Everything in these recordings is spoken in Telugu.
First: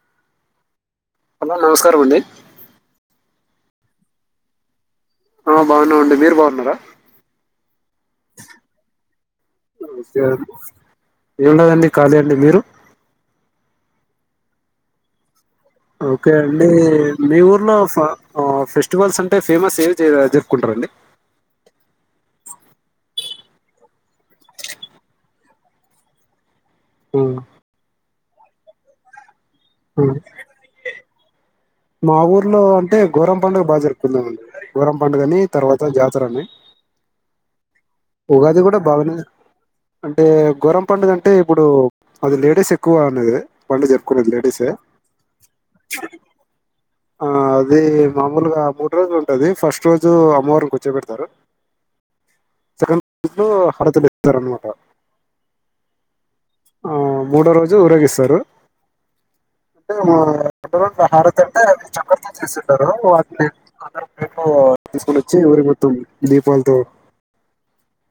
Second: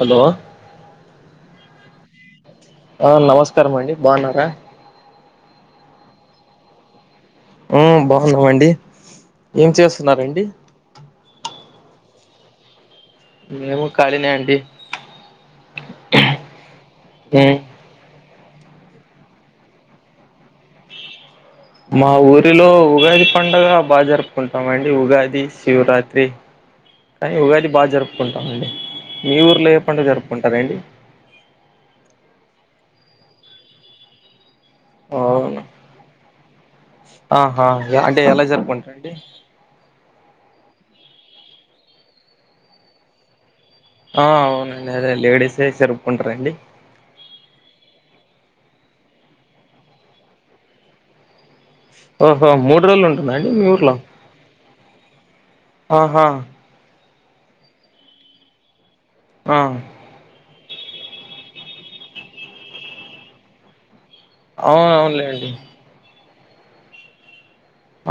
హలో హలో నమస్కారం అండి నమస్కారం అండి బాగున్నారా ఆ బాగున్నావుండి మీరు బాగున్నారా ఆ బాగున్నామండి ఏం ఇ చేస్తున్నారండి ఏం లేదు అండి ఖాళీ అండి మీరు మేము ఖాళీనే అండి ఓకే అండి మీ మ్మ్ ఊర్లో ఫ ఫెస్టివల్స్ అంటే ఫేమస్ ఏ జరుపుకుంటారంండి మా ఊరిలో ఉగాది పండగ బాగా జరుపుకుంటామ అండి ఉగాది శివరాత్రి ఉమ్, కానీ ఉగాది బా జరుపు కుంటమండి మీ ఊరిలో ఏ పండుగ ఉమ్. జరుపుకుంటారండి మా ఊర్లో అంటే గోరం పండుగ బాగా జరుగుతుందడి గోరం పండుగని తర్వాత జాతరని ఆ ఉగాది కూడా బాగనే అంటే గోరం పడుగ అంటే ఇప్పుడు అది లేడీస్ ఎక్కువ అనేది పండుగ ఆ చెప్పుకునేది లేడీస్ ఏ అవునండి అదే లేడీసే జరుపుకుంటారండి ఆ అది మామూలుగా మూడు రోజులు ఉంటది ఫస్ట్ రోజు అమ్మవారిని కూర్చోపెడుతారు ఆ సెకడ్ లో హరాతులు ఇస్తారన్నమాట ఆహా ఆ మూడో రోజు ఊరేగిస్తారు ఆ అంటే మ పండగ రోజు హారతి అంటే చేక్కర తో చేసుంటారు వాటిని అందర్ పో అవును తీసుకొని వచ్చి అవునులేండి ఊరికి మొత్తం ధిపాల్తో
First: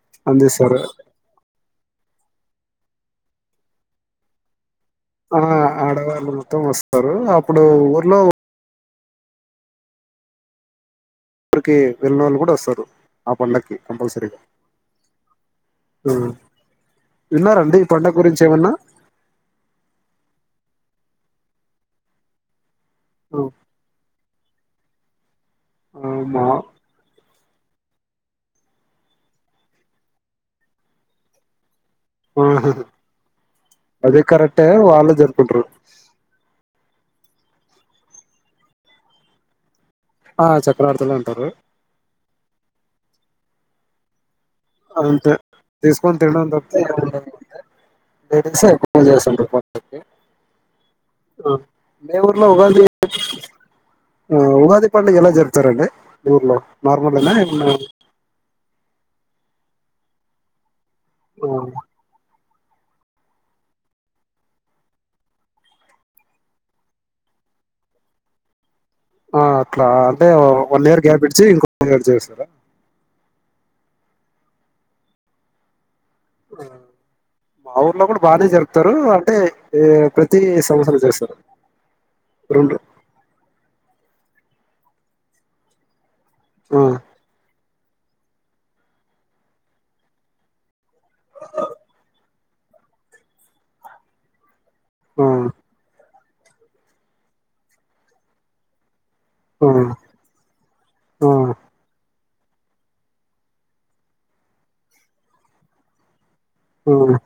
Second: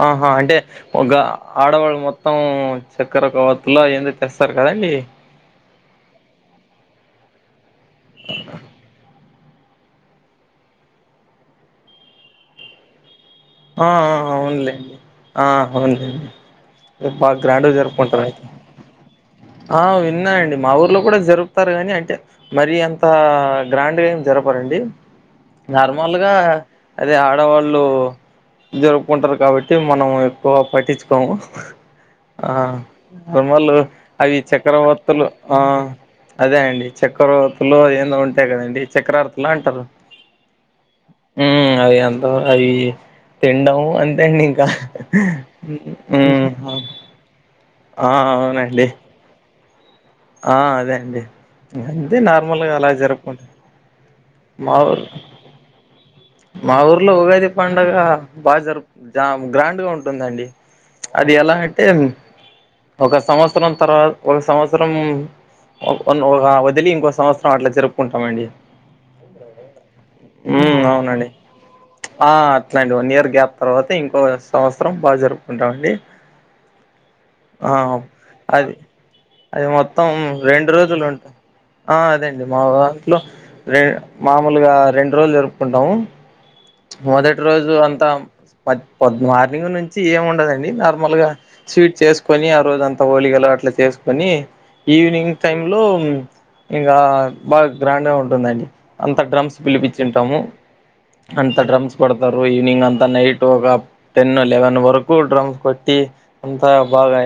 ఆహా అంటే ఒక ఆడవాళ్ళు మొత్తం చక్కెర కావ్ ఇంట్లో ఏందో తెస్తారు కదండి ఆహ ఆడవాళ్ళు మొత్తం వస్తారు అప్పుడు ప్పుడు ఊర్లో రికి వెళ్ళినోళ్ళు కూడా వస్తారు ఆ పండక్కి ఆ ఆ కంపల్సరీగా అవునులేండి ఆ అవునులేండి రేపు బాగా గ్రాండ్ విన్నారండి ఈ పండగ జరుపుకుంటారు గురించి అయితే ఏమన్నా ఆ విన్నా అండి మా ఊర్లో కూడా జరుపుతారు గానీ అంటే మరి అం త గ్రాండ్గా ఏం జరప్ పరండి నార్మల్గా మా అది ఆడ్ డ వాళ్ళు జరుపుకుంటారు కాబట్టి మనం ఎక్కువ పట్టించుకోము ఆ తుమ్మలు అదే అవి కరెక్టే వాళ్ళు చక్రవస్తులు ఆ జరుపుకుంటారు అదే అండి చక్రవర్తులు ఏందో ఉంటాయి కదండి చక్రవర్తులు అంటారు ఆ చక్రార్థులు అంటారు హ అది అంత అవి తిండం అంతెండి ఇం అంతే తీసుకొని తినడం తప్పతే ఎం ఉండాదింకా ఆ లేడీస్ ఏ అవునండి ఎక్కువ చేసుంటారు కొ ఆ అదే అండి అంతే మీ ఊర్లో నార్మల్గా ఉగాది అలా జరుపుకుం ఆ ఉగాది పండుగ ఎలా జరుపుతారండీ మా ఊర్లో ఉగాది పండాగా బాగా బజారుప్ ఆ గ్రాండ్ గా ఉంటుందండి అది ఎలా అంటే మ్మ్ ఒక సంవత్సరం తర్వాత ఒక సంవత్సరం ఒక వదిలి ఇంకో సంవత్సరం అట్లా జరుపుకుంటామండి. ఆ అట్లా అంటే ఉమ్ వన్ ఇయర్. గ్యాప్ ఇచ్చి ఇంకో ఇయర్ ఆ చేస్తారా అట్లాండి వన్ ఇయర్ గ్యాప్. తర్వాత ఇంకో సంవత్సరం బాగా జరుపుకుంటామండి. ఆ మా ఊర్లో కూడా బాగానే అది జరుపుతారు అంటే అది ఏ మొత్తం ప్రతి రెండు సంవత్సరం రోజులుంటాయి. చేస్తారు ఆ అదండి మా రెండు దాంట్లో రే మామూలుగా రెండు రోజులు జరుపుకుంటాము. ఆ మొదటి రో జు అంత పొద్ మార్నింగ్ నుంచి ఏము ఉండదండి. నార్మల్ గా స్వీట్ చేసుకొని ఆ రోజు అంత హోలిగాలు అట్లా చేసుకొని ఆ ఈవినింగ్ టైమ్ లో, ఇంకా బాగా గ్రాండ్ గా ఉంటుందండి. అంత డ్రమ్స్ ఆ పిలిపించింటాము. ఆ అంత డ్రమ్స్. ఈవ్నింగ్ అంతా నైట్ ఒక టెన్ లెవెన్ వరకు డ్రమ్స్ కొట్టి అంతా ఆ బాగా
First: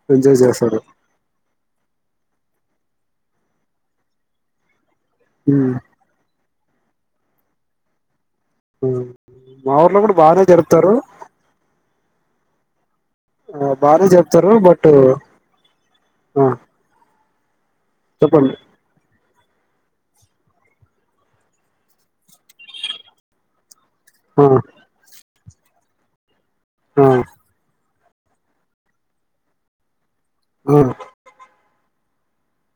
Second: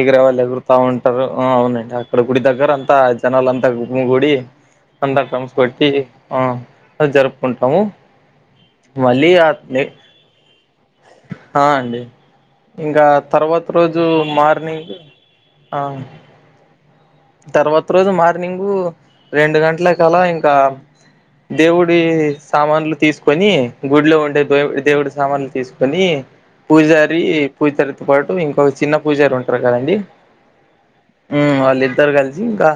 ఎగర ఎంజాయ్ వాళ్ళు ఎగురుతా చేస్తారు ఉంటారు. ఆ అవునండి అక్కడ గుడి దగ్గర అంతా జనాలుంతా గుమికుడి అంతా డ్రమ్స్ ఉమ్ కొట్టి. ఆ జరుపుకుంటాము మళ్ళీ ఆ మా నే ఊర్లో కూడా బాగానే జరుపుతారు. ఆ అండి ఇంకా ఆ తర్వాత రోజు బాగానే జరుపుతారు బట్ మార్నింగ్ ఆ ఆ తర్వాత రోజు చెప్పండి మార్నింగు రెండు గంటల కలా ఇంకా దేవుడి సామాన్లు తీసుకొని, గుడిలో ఉండే ఆ దే దేవుడు సామా తీసుకొని ఆ పూజారి పూజ పాటు ఇంకొక చిన్న పూజారు ఉంటారు కదండి. ఆ హ్మ్మ్ వాళే ఇద్దరు కలిసి ఇంకా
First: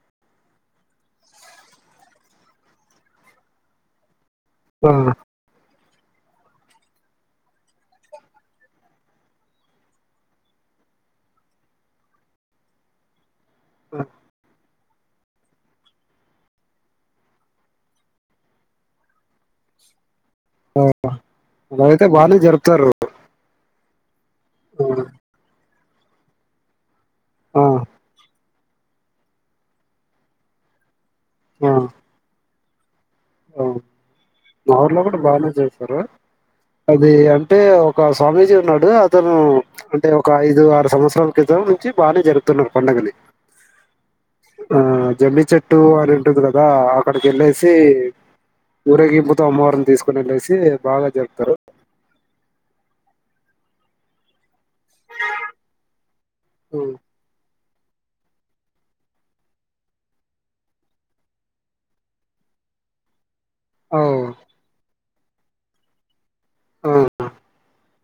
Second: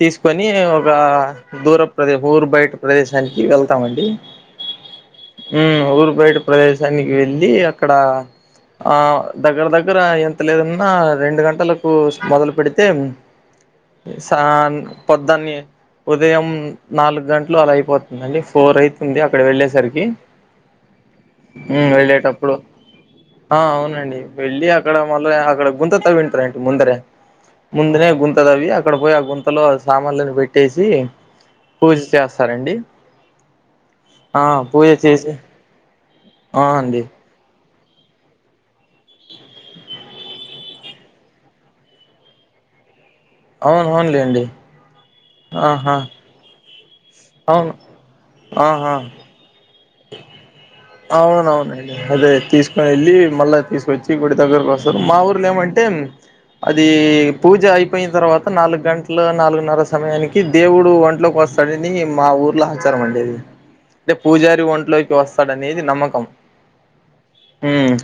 తీసుకొని ఒక దూర ప్రదేశ ఊరు బయట ప్రదేశానికి వెళ్తామండి. ఆ ఊరు బయట ప్రదేశానికి వెళ్ళి అక్కడ ఆ దగ్గర దగ్గర ఎంత లేదన్నా రెండు గంటలకు మొదలు పెడితే ఆ. సాన్ పొద్దున్ని ఉదయం నాలుగు గంటలు అలా అయిపోతుందండి. ఫోర్ అయితది అక్కడ వెళ్ళేసరికి ఆ అప హ్మ్ అలాయితే బానే జరుపుతారు. రండి! వెళ్ళి, ఆ అక్కడ మళ్ళా అక్కడ. ముందనంత వింటారె ముండరె. ఆ ముందగా ఈ. గుంట. కదవి అవి అక్కడ పోయి ఆ గుంతలో సామాన్లలను పెట్టేసి పూజ చేస్తారండి. అ ఆ మా పూజ ఊర్లో కూడా చేసి బాగానే చేస్తారు. ఆ అండి. అది అంటే ఒక స్వామీజీ ఉన్నాడు. అతను అంటే ఒక ఐదు ఆరు సంవత్సరాల క్రితం నుంచి బాగానే జరుపుతున్నాడు పండుగని. అవును, అవునులేండి. జమ్మి చెట్టు ఆహా అని ఉంటుంది కదా? అక్కడికి వెళ్ళేసి. అవును ఊరేగింపుతో అమ్మవారు ని, తీసుకునేట్సి [unintelligible] అవునవును, అదే తీసుకు వెళ్ళి, మళ్ళీ తీసుకచ్చి గుడి దగ్గరకు వస్తాం. మా ఊర్లో ఏమంటే? అది హ్మ్. పూజ అయి అపోయిన తర్వాత, నాలుగు గంటల నాలుగున్నర సమయానికి దేవుడు ఒంట్లోకి వస్తాడని, మా ఊర్లో ఆచారం అండి. అది అంటే అవును. పూజారి ఒంట్లో. పాస్! తనే ఏది నమ్మకం. ఆ! హ్మ్!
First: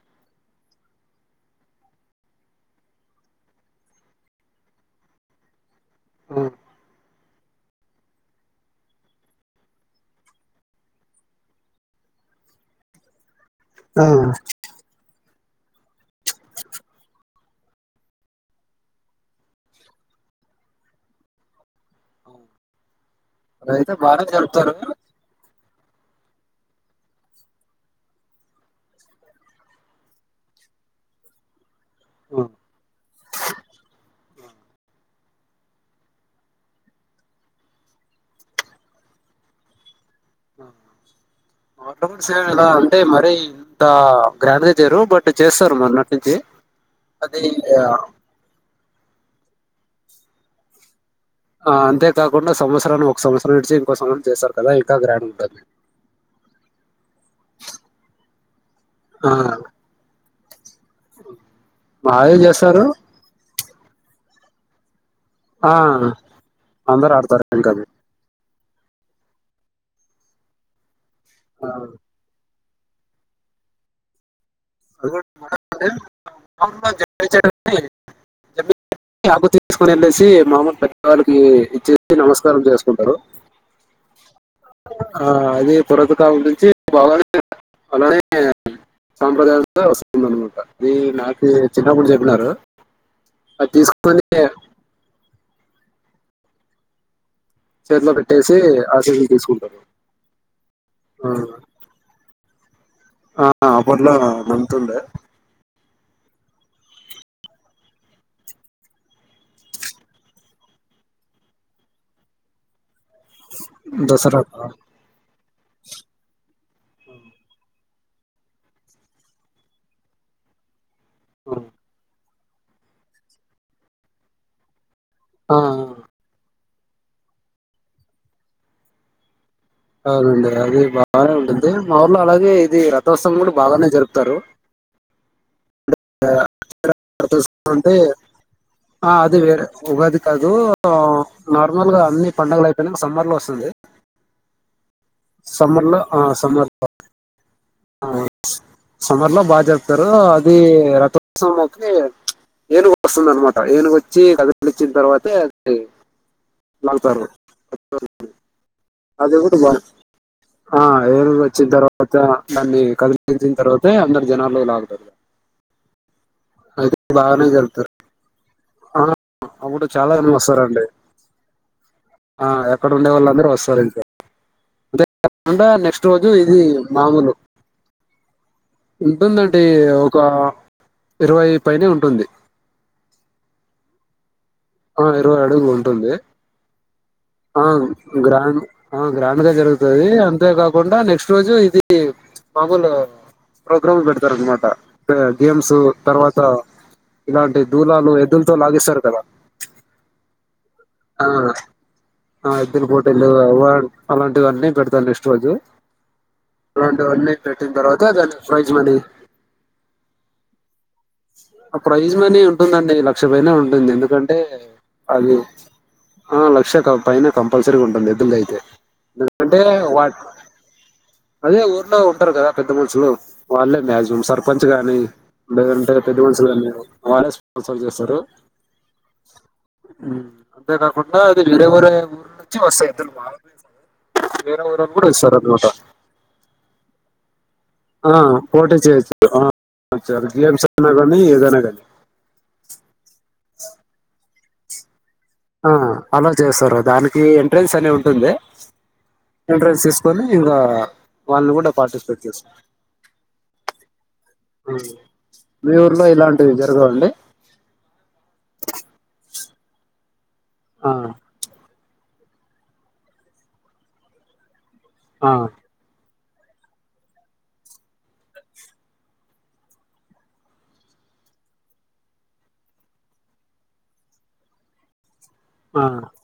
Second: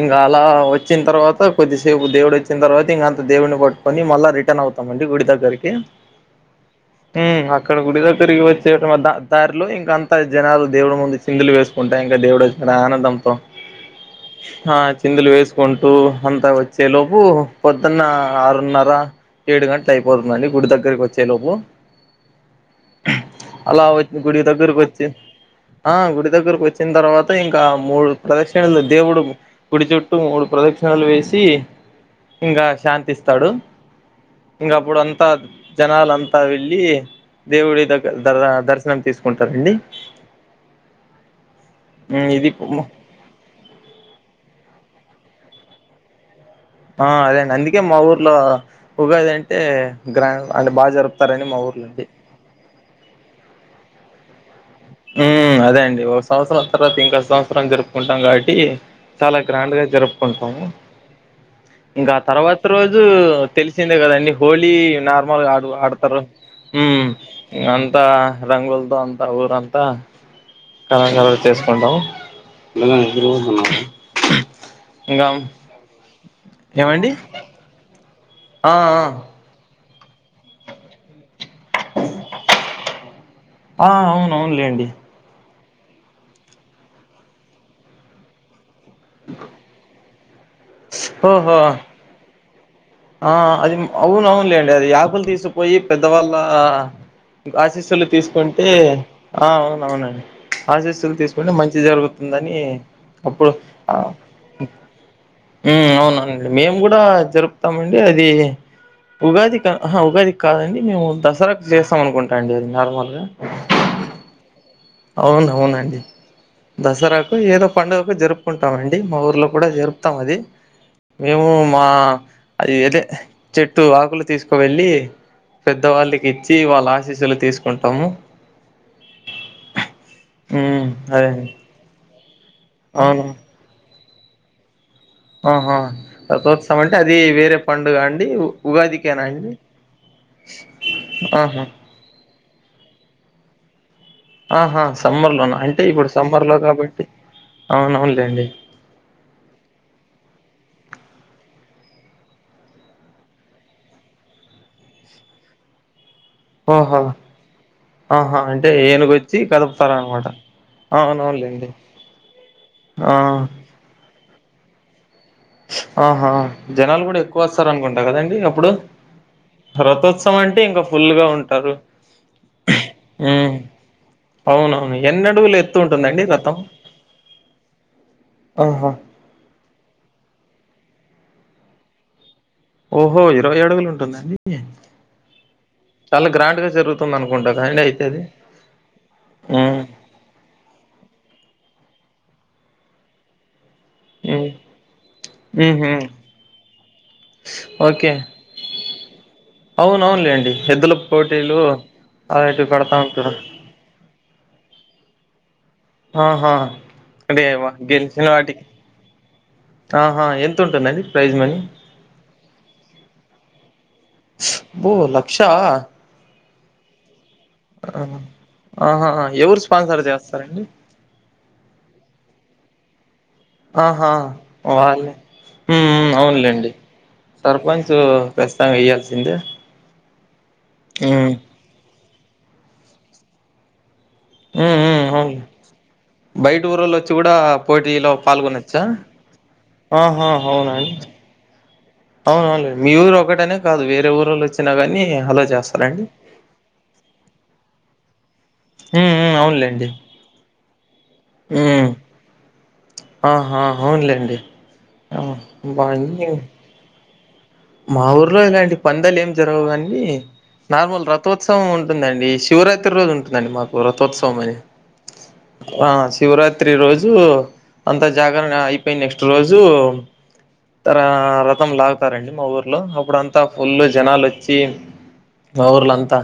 ఇంకా అలా వచ్చిన తర్వాత, కొద్దిసేపు దేవుడు వచ్చిన తర్వాత ఇంకాంత దేవుడిని పట్టుకొని మళ్ళా రిటర్న్ అవుతామండి గుడి దగ్గరకి. హ్మ్! హ్మ్! అక్కడ గుడి దగ్గరికి వచ్చే దారిలో, ఇంక అంత జనాలు దేవుడు ముందు సిందులు వేస్తూ. ఉంటా ఇంకా దేవుడు చా ఆనందంతో. ఆ! హా! చిందులు వేసు తీసుకుంటూ అంతా వచ్చేలోపు పొద్దున్న ఆరున్నర ఏడు గంటలు అయిపోతుందండి గుడి దగ్గరికి వచ్చే లోపు. అవును. అలా అదైతే వచ్ బానే గుడి జరుపుతారు. దగ్గరకి వచ్చె. ఆ గుడి దగ్గర కొచ్చి వచ్చిన తర్వాత, ఇంకా మూడు ప్రదక్షిణలు దేవుడు గుడి చుట్టూ మూడు ప్రదక్షిణలు వేసి, హ్మ్. ఇంకా శాంతిస్తాడు. ఇంగా అప్పుడు అంతా జనాలు అంతా వెళ్ళి దేవుడి దగ్గర దర్శనం తీసుకుంటారండి ఆ హు ఇది అంటే మరి ఇంత గ్రాండ్ గా జరు బట్ చేస్తారు మొన్నటి నాటి నుంచి ఆ అది అదేండి అందుకే మా ఆహ్, ఊర్లో ఉగాది అంటే గ్రాండ్ గా అంటే బాగా జరుగుతుంది ఆ అంతేకాకుండా సంవత్సరాన్ని ఒక సంవత్సరం విడిచి ఇంకో సంవత్సరం చేస్తారు కదా! ఇంకా ఉ గ్రాండ్‌గుంటది. అదే అండి ఒక సంవత్సరం తర్వాత ఇంకా సంవత్సరం జరుపుకుంటాం కాబట్టి చాలా ఆ! గ్రాండ్ గా జరుపుకుంటాం జరుపుకుంటాము ఇంకా మాదే తర్వాత చేస్తారు రోజు తెలుసు వచ్చింది కదండ హోలీ అయినా చిన్నపిల్లలు ఆ ఆడతారు ఊ అందరు ఆడతారు ఇంకది అంతా రంగులతో అంత ఊరు అంత అంత రకరకాలు చేసుకుంటాం ఎటు పోతున్నావ్ అలా ఎలా ఏమండి చేస్తావ్ ఆ ఆ తీసుకుని వెళ్ళసి మహమ్మద్ పెద్దవాళ్ళకి ఇచ్చేసి నమస్కారం చేసుకుంటారు ఆ అవునవునులేండి ఆ అది పురతకాలం నుంచి బాగా అలానే సాంప్రదాయం ఇప్పుడే వస్తున్నారు అది నాకు ఓహో చిన్నప్పుడే చెప్పినారు ఆ అది అవును అవును లేండి అది ఆపిల్ తీసుకొని పోయి పెద్దవాళ్ళ ఆశీస్సులు చేతిలో పెట్టేసి తీసుకుంటే ఆశీస్సులు తీసుకుంటారు అవునవునండి ఆశీస్సులు తీసుకుంటే ఆ, మంచి జరుగుతుందని అప్పుడు ఆ అప్పట్లో నమ్ముతుండే అవునా మేము కూడా జరుపుకుంటాము చెస్తామండి అది ఉగాది ఉగాది కాదండి మేము దసరాకు చేస్తాం అనుకుంటా అండి అది నార్మల్గా దసరాక అవును అవునండి దసరాకు ఏదో పండుగకు జరుపుకుంటామండి మా ఊర్లో కూడా జరుపుతాం అది మేము మా అది అదే చెట్టు ఆకులు తీసుకువెళ్ళి ఆ, పెద్ద వాళ్ళకి ఇచ్చ్ ది వాళ్ళ ఆశీస్సులు తీసుకుంటాము అవును అండి అది ఉమ్ అదే బాగానే అండి ఉంటుంది మా ఊర్ [inaudible] అంటే ఇది అవును రథోత్సవం కూడా బాగానే జరుప్ తారు ఆహా రథోత్సవం అండ్ రథోత్సవం అంటే ఆ ఉగాదికేనా అది అండి వేరే ఉగాది కాదు ఆహా నార్మల్గా అన్ని పండుగలు అయిపోయినంక సమ్మర్ లో వస్తుంది. ఆహా సమ్మర్ లోనా అంటే సమ్మర్ లో ఇప్పుడు ఆ సమ్మర్ లో కాబట్టి ఆ అవునవునులేండి సమ్మర్ లో బాగా జరుపుతారు అది ఇగ రథోత్సవం ఏనుగు వస్తుంది అన్నమాట ఏనుగు వచ్చి కదిలిచ్చిన తర్వాతే అది ఓహో లాగుతారు ఆహా అంటే ఏ అది కూడా బావుంది ఆ ఏనుగు వచ్చిన అవునవునులేండి తర్వాత దాన్ని ఆ కలిపించిన తర్వాతే అందరు జనాల్లో లాగుతారు. ఆ ఆ అయితే జనాలు కూడా ఎక్కువ బాగానే వస్తారు జరుగుతారు అనుకుంటాారు కదండి అప్ ఇప్పుడు ఆ, అప్పుడు చాలా మంది రథోత్సవం అంటే ఇంకా వస్తారండి ఫుల్గా ఉంటారు ఆ, ఎక్కడ ఉండే హ్ వాళ్ళందరూ వస్తారు ఇంకా అవునవును అంతే ఎన్ని అడుగులు కాకుండా ఎత్తు నెక్స్ట్ ఉంటుందండి రోజు రథం ఇది మామూలు ఆహా ఉంటుందండి ఒక ఇరవై పైనే ఉంటుంది. ఓహో ఇరవై అడుగులు ఉంటుందండి. ఆ ఇరవై అడుగులు ఉంటుంది చాలా గ్రాండ్ గా జరుగుతుంది అనుకుంటా ఆ కదండి అయితే అది గ్రాండ్ ఆ గ్రాండ్గా ఉమ్ జరుగుతది అంతేకాకుండా నెక్స్ట్ రోజు ఇది మామూలు ప్రోగ్రామ్లు పెడతారు ఉమ్ అన్నమాట గేమ్స్ ఉహు తర్వాత ఇలాంటి ధూలాలు ఎద్దులతో లాగిస్తారు కదా అవునువును లేండి ఎద్దుల్ ఆ ఇద్దరు పోటీల్లో ఉంటారు ఎవడ్ అలాంటివన్నీ పెడతారు నెక్స్ట్ రోజు ఆహా అలాంటివన్నీ అంటే పెట్టిన తర్వాత గెలిచిన దాని వాటికి ప్రైజ్ మనీ ఆహా ఎంత ఉంటుందిండి ప్రైజ్ మనీ ఆ ప్రైజ్ మనీ ఉంటుందండి లక్ష పైనే ఉంటుంది ఎందుక్ హో లక్షా ఆ లక్ష్య కా పైన కంపల్సరీ ఉంటుంది ఎద్దుకు అయితే ఆహా ఎందుకంటే ఎవరు స్పాన్సర్ చేస్తారండి అదే ఊర్లో ఉంటారు కదా పెద్ద మనుషులు వాళ్ళే ఆహా మక్సిమం సర్పంచ్ గాని వాళ్ళే ఉమ్ లేదంటే ఉమ్, పెద్ద మనుషులు కాని అవునులేండి వాళ్ళే స్పాన్సర్ సర్పంచ్ చేస్తారు. ఖచ్చితంగా ఇయ్యాల్సిందే అవు అంతే కాకుండా ఉమ్ అది వీరేవరేమ్ వచ్చే వస్ ఇతని [unintelligible] ఉ ఉ అవును బైటూరొళ్ళొచ్చి గుడా ఆ పోటీ చెయచ్చు గేమ్స్ ఐన గానీ ఏదైనా గానీ అవునండి మీరు ఒకటనే కాదు వేరే ఊళ్ళొచ్ పిలగనీ ఆ అలా చేస్తారు దానికి ఎంట్రెన్స్ అనే ఉం స్తుందే ఉమ్ ఉమ్ ఎంట్రెన్స్ అవునులేండి తీసుకొని ఇంగా వాళ్ళని గుడ ఉమ్ పార్టిసిపేట్ చేస్ ఆహా అవునులేండి ఉ బాగుందే అంటే మా ఊర్లో ఇలాంటి పందాలు ఏం జరగవు గనీ ఆ నార్మల్ రథోత్సవం టుందండి శివరాత్రి రోజు ఉంటుందండి మాకు రథోత్సవం ఆ శివరాత్రి రోజు అంత జాగరణ అయిపొయిన నెక్స్ట్ రోజు తర రథం లాగుతారండి. మా ఊర్లో అప్పుడంతా ఫుల్లు జనాలొచ్చి మా ఆ ఊర్లంతా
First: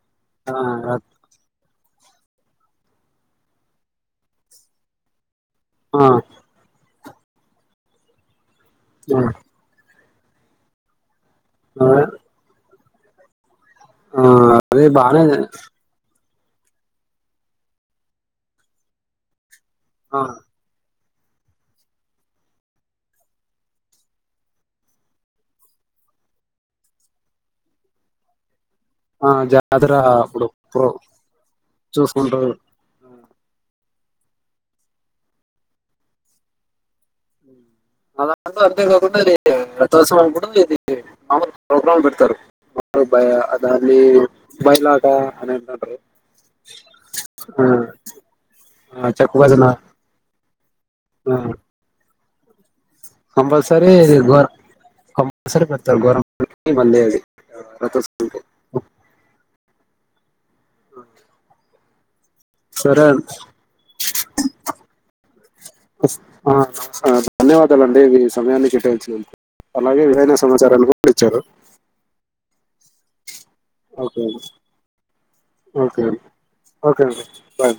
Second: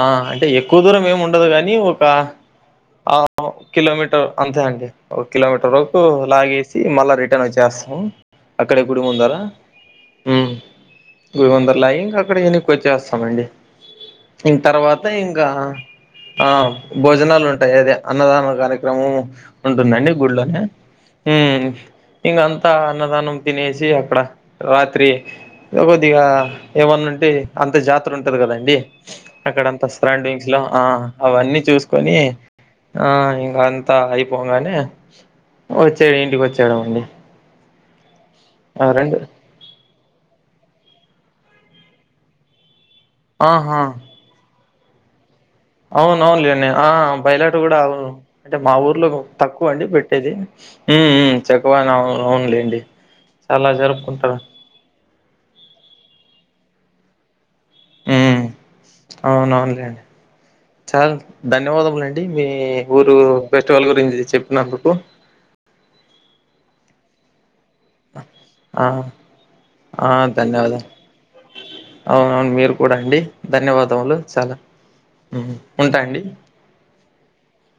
ఆ అంటే ఎక్కువ ఆ, దూరమేముండదు గానీ ఒక ఆ కిలోమీటర్ అంతేఅండి ఒ కిలోమీటర్ ఆ, వరకు లాగేసి మళ్ళా రిటర్న్ వచ్చేస్తాం అక్కడెప్పుడు ఉండరా ఉమ్ గువందరలాయి ఇంకక్కడ ఎని ఒచ్చేస్తామండి ఆ, ఇం అదే తర్వాత బానే ఇంగా ఆ భోజనాలుంటాయి అదే అన్నదాన కార్యక్రమము ఉంటుందండి ఆ గుళ్లోనే ఉమ్ ఇగంతా అన్నదానం తినేసి అక్కడ రా త్రి ఇగ కొద్దిగా ఏవన్నా ఉంటే అంత జాతర ఉంటది కదండి ఆ అక్కడంత జాతర అప్పుడు స్టాండింగ్స్ లా ఆ ప్రో అవన్నీ చూసుకొని చూసుకుంటారు ఆ ఇంకా అంతా అయిపోగానే వచ్చే ఇంటికి వచ్చాయడమేనండి అలా అందు అంతే కాకుండా ఇది సమం కూడా ఇది మాములు ప్రోగ్రామ్ పెడతారు రూపాయా అదాన్ని మైలాగా అవును అవునులేండి ఆ బయలాట ఆ, కూడావు అంటే మా ఆ, ఊర్లో చెక్క భజన తక్కువ అండి పెట్టేది ఉ ఉ చెక్క భజన అవును ఆన్లైన్ కంపల్సరీ గో కంపల్సరీ పెడతారు గోరమెం బందే అది [inaudible] హ్మ్. చాల ధన్యవాదములు టె మీ సరే ఊరు ఫెస్టివల్ గురించి చెప్పినందుకు ధన్యవాద్ అండి సమయాన్ని ఆ! కేటాచ్చిన అలాగే ఆ! విలువైన సమాచారాన్ని ధన్యవాదాలు. కూడా ఇచ్చారు అవునవును మీరు కూడా అండి ధన్యవాదములు ఓకే అండి చాలా ఉంటా అండి ఓకే అండి బాయ్